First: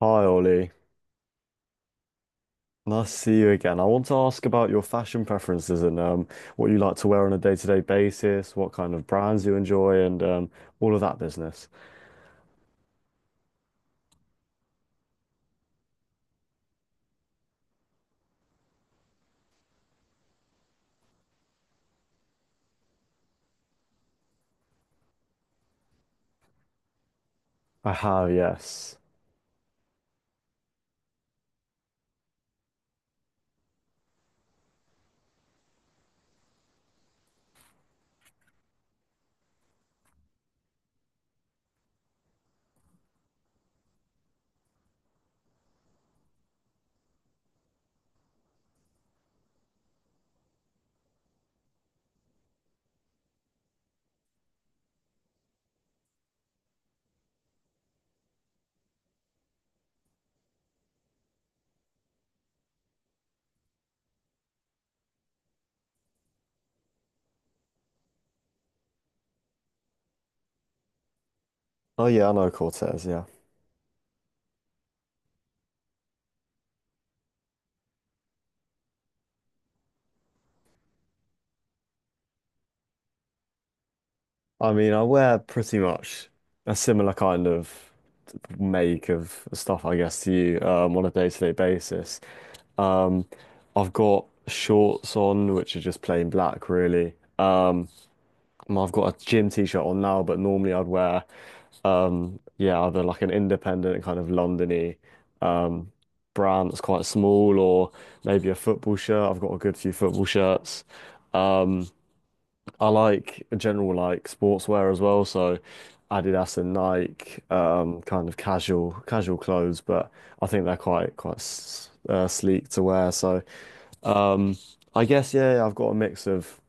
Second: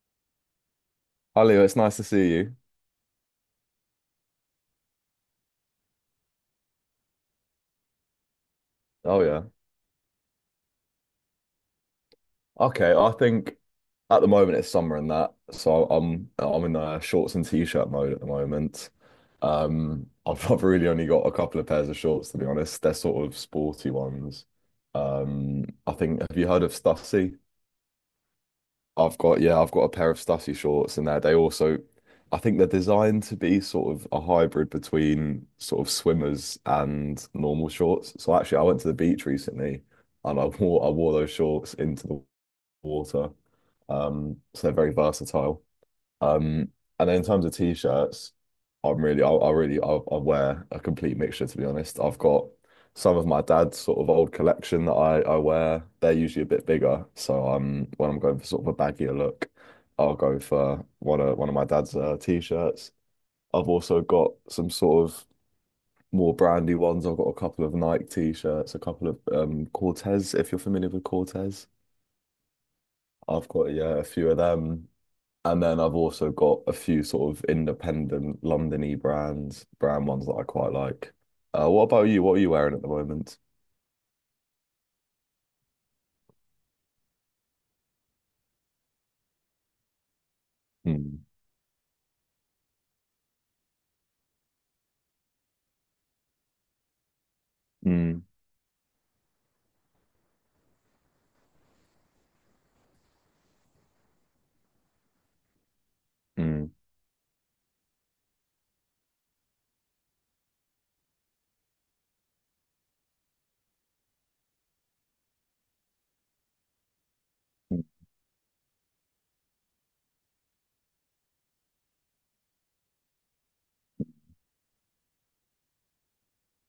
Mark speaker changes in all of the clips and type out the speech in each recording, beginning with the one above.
Speaker 1: Hi Ollie,
Speaker 2: Hi Leo, it's nice to see you.
Speaker 1: nice to see you again. I want to ask about your fashion preferences and what you like to wear on a day-to-day basis, what kind of
Speaker 2: Oh yeah.
Speaker 1: brands you enjoy, and all of that business.
Speaker 2: Okay, I think at the moment it's summer and that, so I'm in shorts and t-shirt mode at the moment. I've really only got a couple of pairs of shorts to be honest. They're sort of sporty ones. I think, have you heard of Stussy?
Speaker 1: I have, yes.
Speaker 2: I've got, yeah, I've got a pair of Stussy shorts and that they also, I think they're designed to be sort of a hybrid between sort of swimmers and normal shorts. So actually, I went to the beach recently and I wore those shorts into the water. So they're very versatile. Um, and then in terms of t-shirts, I'm really, I really, I, wear a complete mixture to be honest. I've got some of my dad's sort of old collection that I wear. They're usually a bit bigger, so when I'm going for sort of a baggier look, I'll go for one of my dad's t-shirts. I've also got some sort of more brandy ones. I've got a couple of Nike t-shirts, a couple of Cortez, if you're familiar with Cortez.
Speaker 1: Oh yeah, I know Cortez. Yeah,
Speaker 2: I've got, yeah, a few of them. And then I've also got a few sort of independent Londony brand ones that I quite like. What about you? What are you wearing at the moment?
Speaker 1: I mean, I wear pretty much a similar kind of make of stuff, I guess, to you on a
Speaker 2: Mm,
Speaker 1: day-to-day basis. Um, I've got shorts on, which are just plain black, really.
Speaker 2: mm,
Speaker 1: I've got a gym t-shirt on now, but normally I'd wear, yeah, either like an independent kind of Londony, um,
Speaker 2: mm,
Speaker 1: brand that's quite small, or maybe a football shirt. I've got a good few football shirts. Um, I like a general like sportswear as well, so Adidas and Nike, kind of casual clothes, but I think they're quite sleek to wear. So um, I guess yeah, I've got a mix of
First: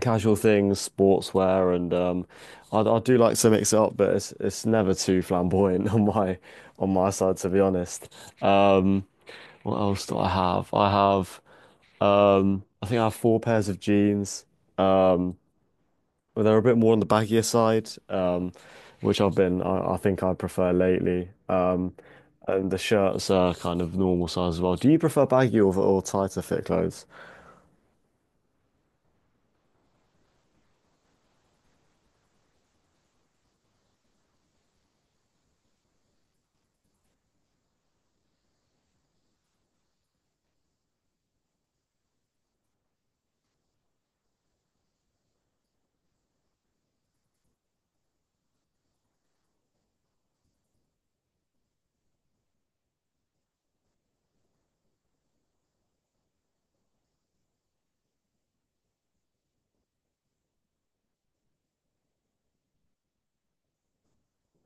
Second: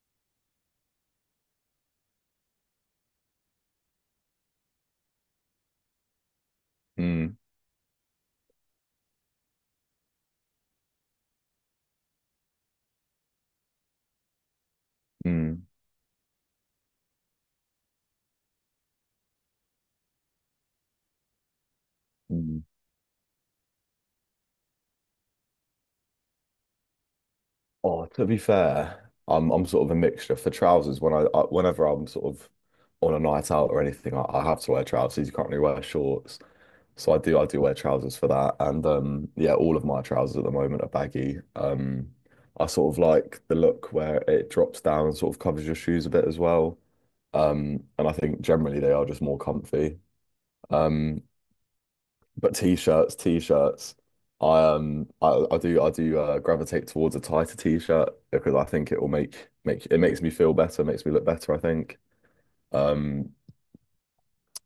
Speaker 1: casual things, sportswear, and I do like to mix it up, but it's never too flamboyant on my
Speaker 2: mm,
Speaker 1: side, to be honest. Um, what else do I have? I have I think I have four pairs of jeans. Um,
Speaker 2: mm,
Speaker 1: but they're a bit more on the baggier side, um, which I think I prefer lately.
Speaker 2: mm.
Speaker 1: And the shirts are kind of normal size as well. Do you prefer baggy or tighter fit clothes?
Speaker 2: Oh, to be fair, I'm sort of a mixture for trousers. Whenever I'm sort of on a night out or anything, I have to wear trousers. You can't really wear shorts. So I do wear trousers for that. And yeah, all of my trousers at the moment are baggy. I sort of like the look where it drops down and sort of covers your shoes a bit as well. And I think generally they are just more comfy. Um but t-shirts, t-shirts. I I do gravitate towards a tighter t-shirt because I think it will makes me feel better, makes me look better, I think. Um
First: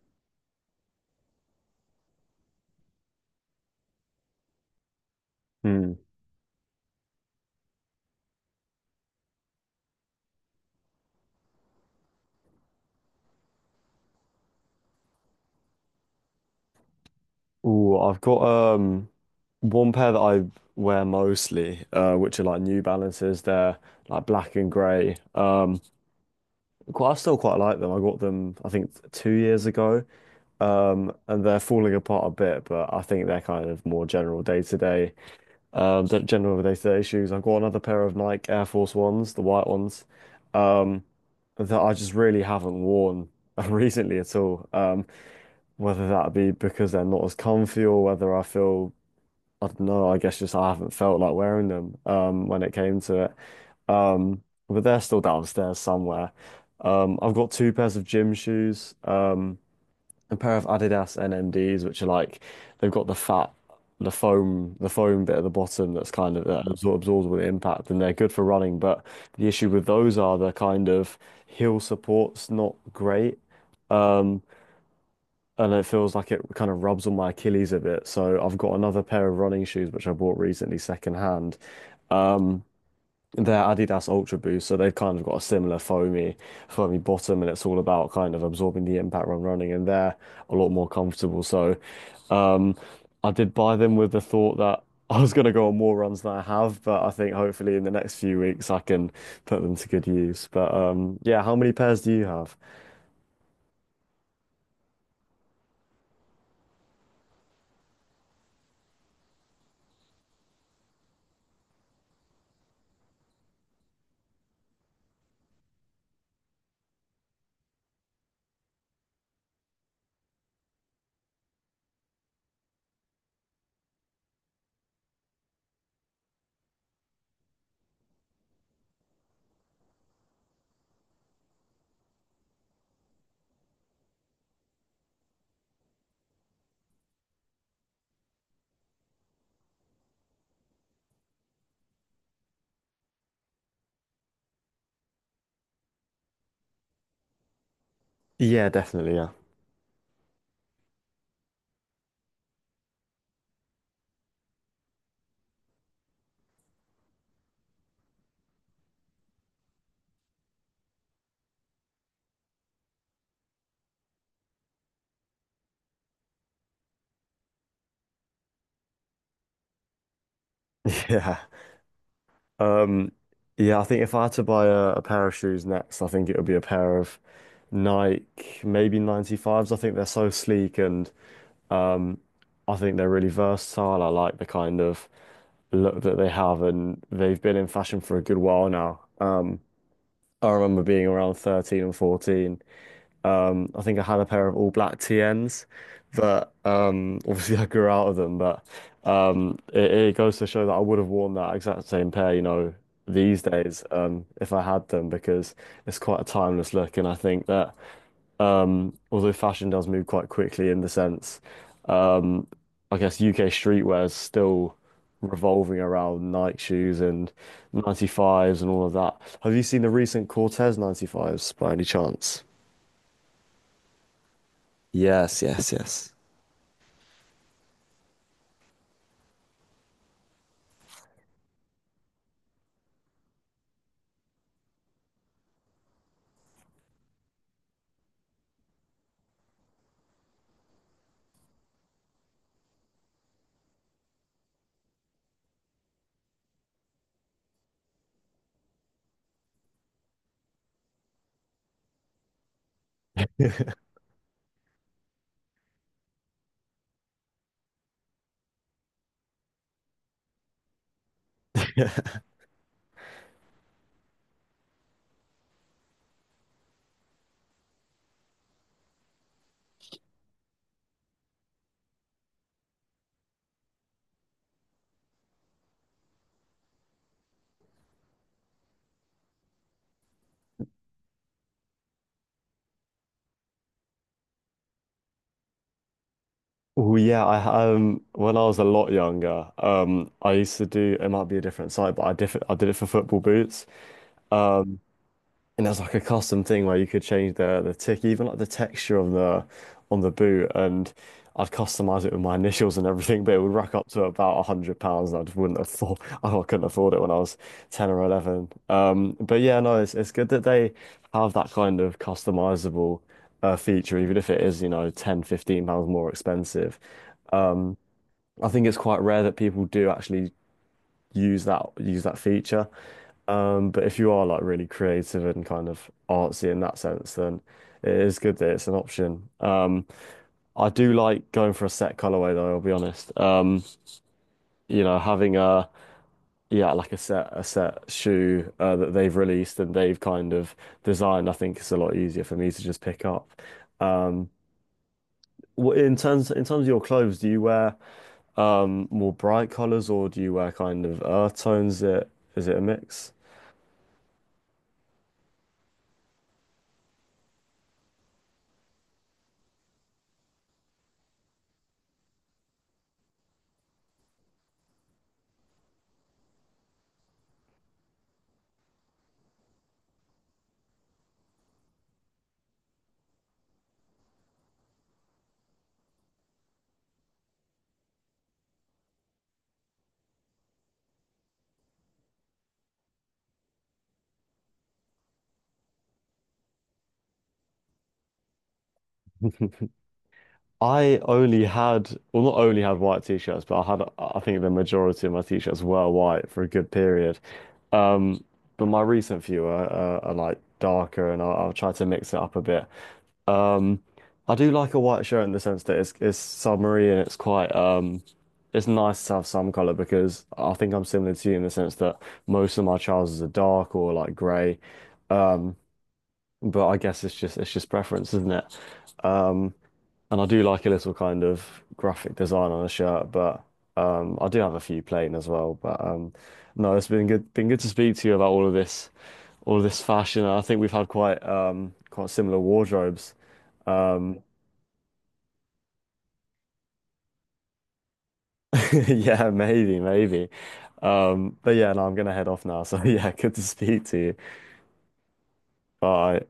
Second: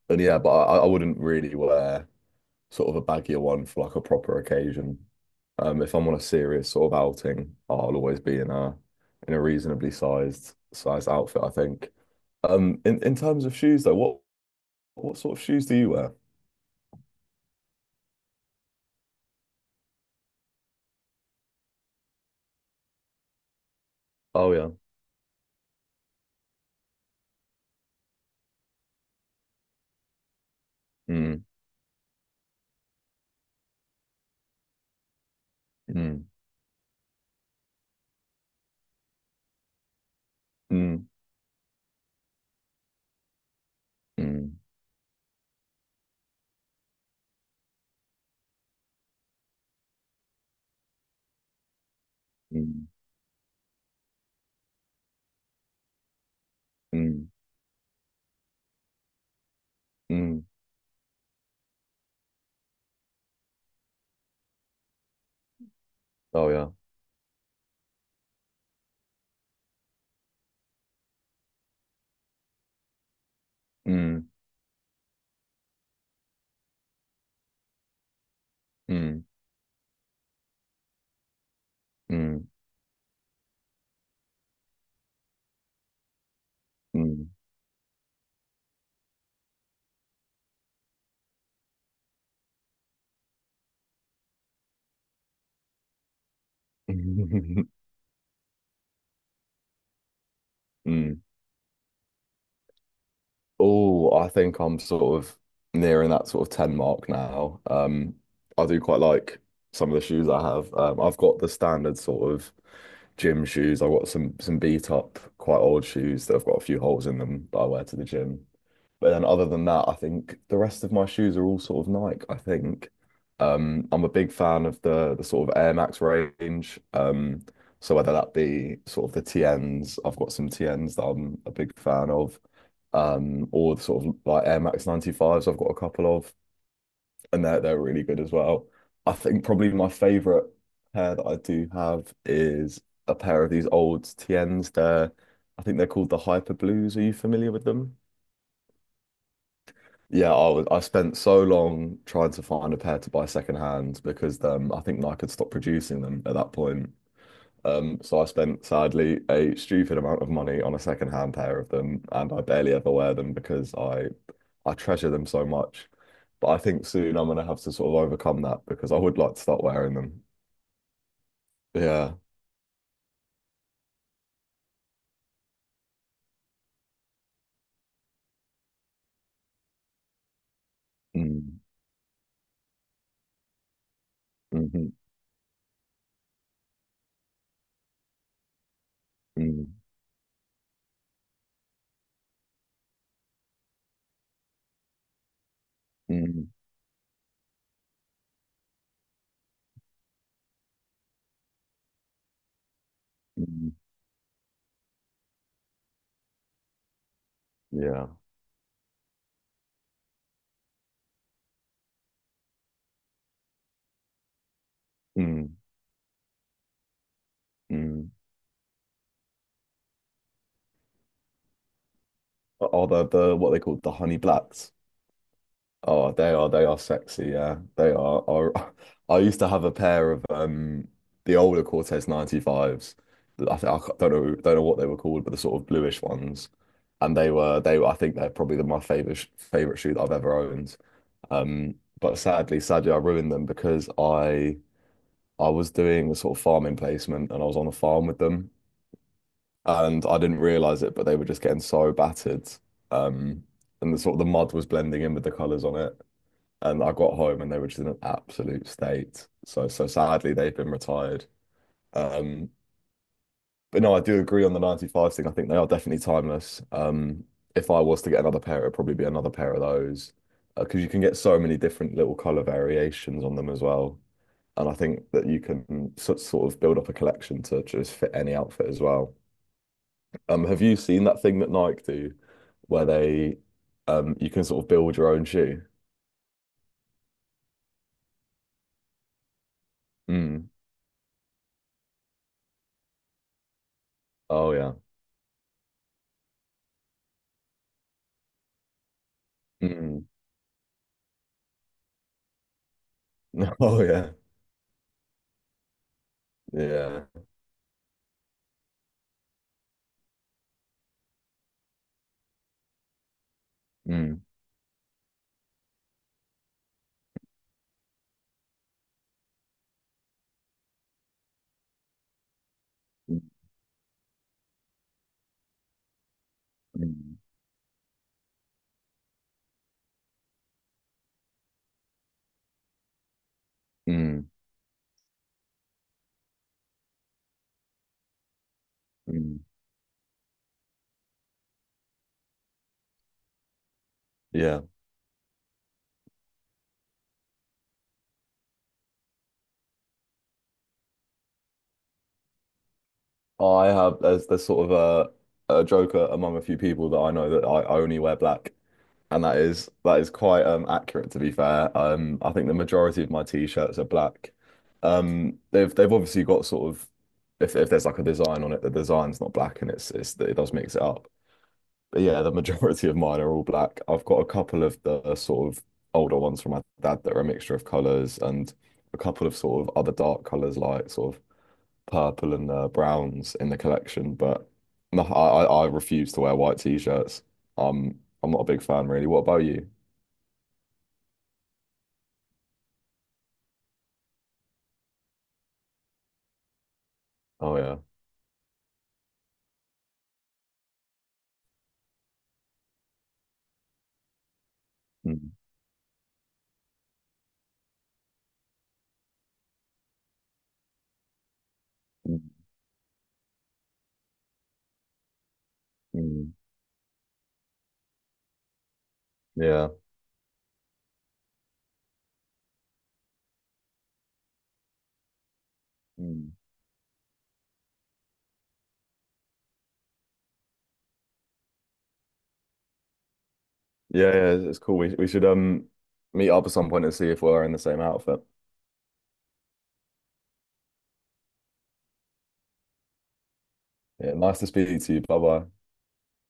Speaker 2: and yeah, but I wouldn't really wear sort of a baggier one for like a proper occasion. If I'm on a serious sort of outing, I'll always be in a reasonably sized outfit, I think. In terms of shoes though, what sort of shoes do you wear?
Speaker 1: Ooh, I've got um one pair that I wear mostly, which are like New Balances. They're like
Speaker 2: Oh
Speaker 1: black
Speaker 2: yeah.
Speaker 1: and grey. Quite, I still quite like them. I got them, I think, 2 years ago.
Speaker 2: Mm,
Speaker 1: And they're falling apart a bit, but I think they're kind of more general day to day, the
Speaker 2: mm,
Speaker 1: general day to day shoes. I've got another pair of Nike Air Force Ones, the white ones, um,
Speaker 2: mm,
Speaker 1: that I just really haven't worn recently at
Speaker 2: mm,
Speaker 1: all. Whether that be because they're not as comfy or whether I feel I don't know, I guess just I haven't felt like wearing them when it
Speaker 2: mm,
Speaker 1: came to it. Um but they're still downstairs somewhere.
Speaker 2: mm,
Speaker 1: I've got two pairs of gym shoes, a
Speaker 2: mm.
Speaker 1: pair of Adidas NMDs which are like they've got the fat the foam bit at the bottom that's kind of
Speaker 2: Oh
Speaker 1: that
Speaker 2: yeah.
Speaker 1: absorbs all the impact and they're good for running, but the issue with those are the kind of heel support's not great.
Speaker 2: Mm,
Speaker 1: Um and it feels like it kind of rubs on my Achilles a bit. So I've got another
Speaker 2: mm,
Speaker 1: pair of running shoes which I bought recently secondhand. Um, they're Adidas Ultra Boost, so they've kind of got a similar foamy
Speaker 2: mm, mm.
Speaker 1: bottom, and it's all about kind of absorbing the impact when running, and they're a lot more comfortable. So, um, I did buy them with the thought that I was going to go on more runs than I have, but I think hopefully in the next few weeks I can put them to good use. But
Speaker 2: Mm.
Speaker 1: yeah, how many pairs do you have?
Speaker 2: Oh, I think I'm sort of nearing that sort of 10 mark now. I do quite like some of the shoes I have. I've got the standard sort of gym shoes. I've got some beat up, quite old shoes that have got a few holes in them that I wear to the gym. But then other than that, I think the rest of my shoes are all sort of Nike, I think. I'm a big fan of the sort of Air Max range. So whether that be sort of the TNs, I've got some TNs that I'm a big fan of. Or the sort of like Air Max 95s I've got a couple of, and they're really good as well. I think probably my favorite pair that I do have is a pair of these old TNs. They're, I think they're called the Hyper Blues. Are you familiar with them?
Speaker 1: Yeah, definitely. Yeah,
Speaker 2: Yeah, I was, I spent so long trying to find a pair to buy secondhand because I think Nike had stopped producing them at that point. So I spent sadly a stupid amount of money on a secondhand pair of them, and I barely ever wear them because I treasure them so much. But I think soon I'm gonna have to sort of overcome that because I would like to start wearing them.
Speaker 1: yeah.
Speaker 2: Yeah.
Speaker 1: Um, yeah, I think if I had to buy a pair of shoes next, I think it would be a pair of Nike, maybe 95s. I think they're so sleek and
Speaker 2: Mm,
Speaker 1: um, I think they're really versatile. I like the kind
Speaker 2: mhm,
Speaker 1: of look that they have, and they've been in fashion for a good while now.
Speaker 2: mm,
Speaker 1: I remember being around 13 and 14. I think I had a pair of all black TNs,
Speaker 2: mm,
Speaker 1: but obviously I grew out of them. But it goes to show that I would have worn that exact same pair, you know, these
Speaker 2: mm,
Speaker 1: days if I had them because it's quite a timeless look. And I think that
Speaker 2: yeah.
Speaker 1: although fashion does move quite quickly in the sense, um, I guess UK streetwear is still
Speaker 2: Mm,
Speaker 1: revolving around Nike shoes and
Speaker 2: mm.
Speaker 1: 95s and all of that. Have you seen the recent Cortez 95s by any chance?
Speaker 2: Are the what they call the honey blacks?
Speaker 1: Yes, yes,
Speaker 2: Oh,
Speaker 1: yes.
Speaker 2: they are sexy, yeah. They are. I used to have a pair of the older Cortez 95s. I, th- I ca- don't know what they were called, but the sort of bluish ones. And they were, I think they're probably my favorite shoe that I've ever owned. But sadly I ruined them because I was doing a sort of farming placement and I was on a farm with them and I didn't realize it, but they were just getting so battered. Um and the sort of the mud was blending in with the colors on it and I got home and they were just in an absolute state. So sadly they've been retired. Um, but no, I do agree on the 95s thing. I think they are definitely timeless. If I was to get another pair, it'd probably be another pair of those. Because you can get so many different little color variations on them as well. And I think that you can sort of build up a collection to just fit any outfit as well. Have you seen that thing that Nike do where they you can sort of build your own shoe?
Speaker 1: Oh yeah, I when I was a lot younger, I
Speaker 2: Mm.
Speaker 1: used to do it might be a different site, but I did it for football boots.
Speaker 2: Oh yeah.
Speaker 1: Um, And there's like a custom thing where you could change the tick, even like the texture on the on
Speaker 2: Mm.
Speaker 1: the boot, and I'd customize it with my initials and everything, but it would rack
Speaker 2: Oh
Speaker 1: up to
Speaker 2: yeah.
Speaker 1: about £100, and I just wouldn't afford. I couldn't afford it
Speaker 2: Yeah.
Speaker 1: when I was 10 or 11. But yeah, no, it's good that they have that kind of customizable feature, even
Speaker 2: Mm,
Speaker 1: if it is, you know, £10-15 more expensive. Um, I think it's quite rare that people do actually use that feature.
Speaker 2: mm,
Speaker 1: But if you are like really creative and kind of artsy in that sense,
Speaker 2: mm,
Speaker 1: then it is good that it's an option. I do like going for a set colorway though, I'll be honest.
Speaker 2: mm,
Speaker 1: You know, having a yeah, like a set shoe that they've
Speaker 2: mm.
Speaker 1: released and they've kind of designed, I think it's a lot easier for me to just pick up. Um,
Speaker 2: Yeah.
Speaker 1: in terms of your clothes, do you wear more bright colors or do you wear kind of earth tones? Is it a mix?
Speaker 2: I have, there's sort of a joker among a few people that I know that I only wear black. And that is quite accurate to be fair. I think the majority of my t-shirts are black. They've obviously got sort of, if there's like a design on it, the design's not black and it's, it does mix it up. But yeah, the majority of mine are all black. I've got a couple of the sort of older ones from my dad that are a mixture of colours, and a couple of sort of other dark colours like sort of purple and browns in the collection. But no, I refuse to wear white t-shirts. I'm not a big fan really. What about you?
Speaker 1: I only had, well, not only had white t-shirts, but I had, I think the majority of my t-shirts were white for a good period.
Speaker 2: Oh yeah.
Speaker 1: Um, but my recent few are like darker, and I'll try to mix it up a bit. Um, I do like a white shirt in
Speaker 2: Mm,
Speaker 1: the sense that it's summery and it's quite it's nice to have some color because I think I'm similar to you in the sense that
Speaker 2: mm,
Speaker 1: most of my trousers are dark or like grey. Um,
Speaker 2: mm.
Speaker 1: but I guess it's just preference, isn't it? Um,
Speaker 2: Yeah.
Speaker 1: and I do like a little kind of graphic design on a shirt, but I do have a few plain as well. But
Speaker 2: Mm.
Speaker 1: no, been good to speak to you about all of this fashion. And I think we've had quite quite similar wardrobes.
Speaker 2: Yeah,
Speaker 1: Um,
Speaker 2: yeah, it's cool. We should meet up at some point and see if we're in the same outfit.
Speaker 1: yeah, maybe, maybe. But yeah, no, I'm gonna head off now. So yeah, good to speak to
Speaker 2: Yeah,
Speaker 1: you.
Speaker 2: nice to speak to you. Bye bye.
Speaker 1: Bye.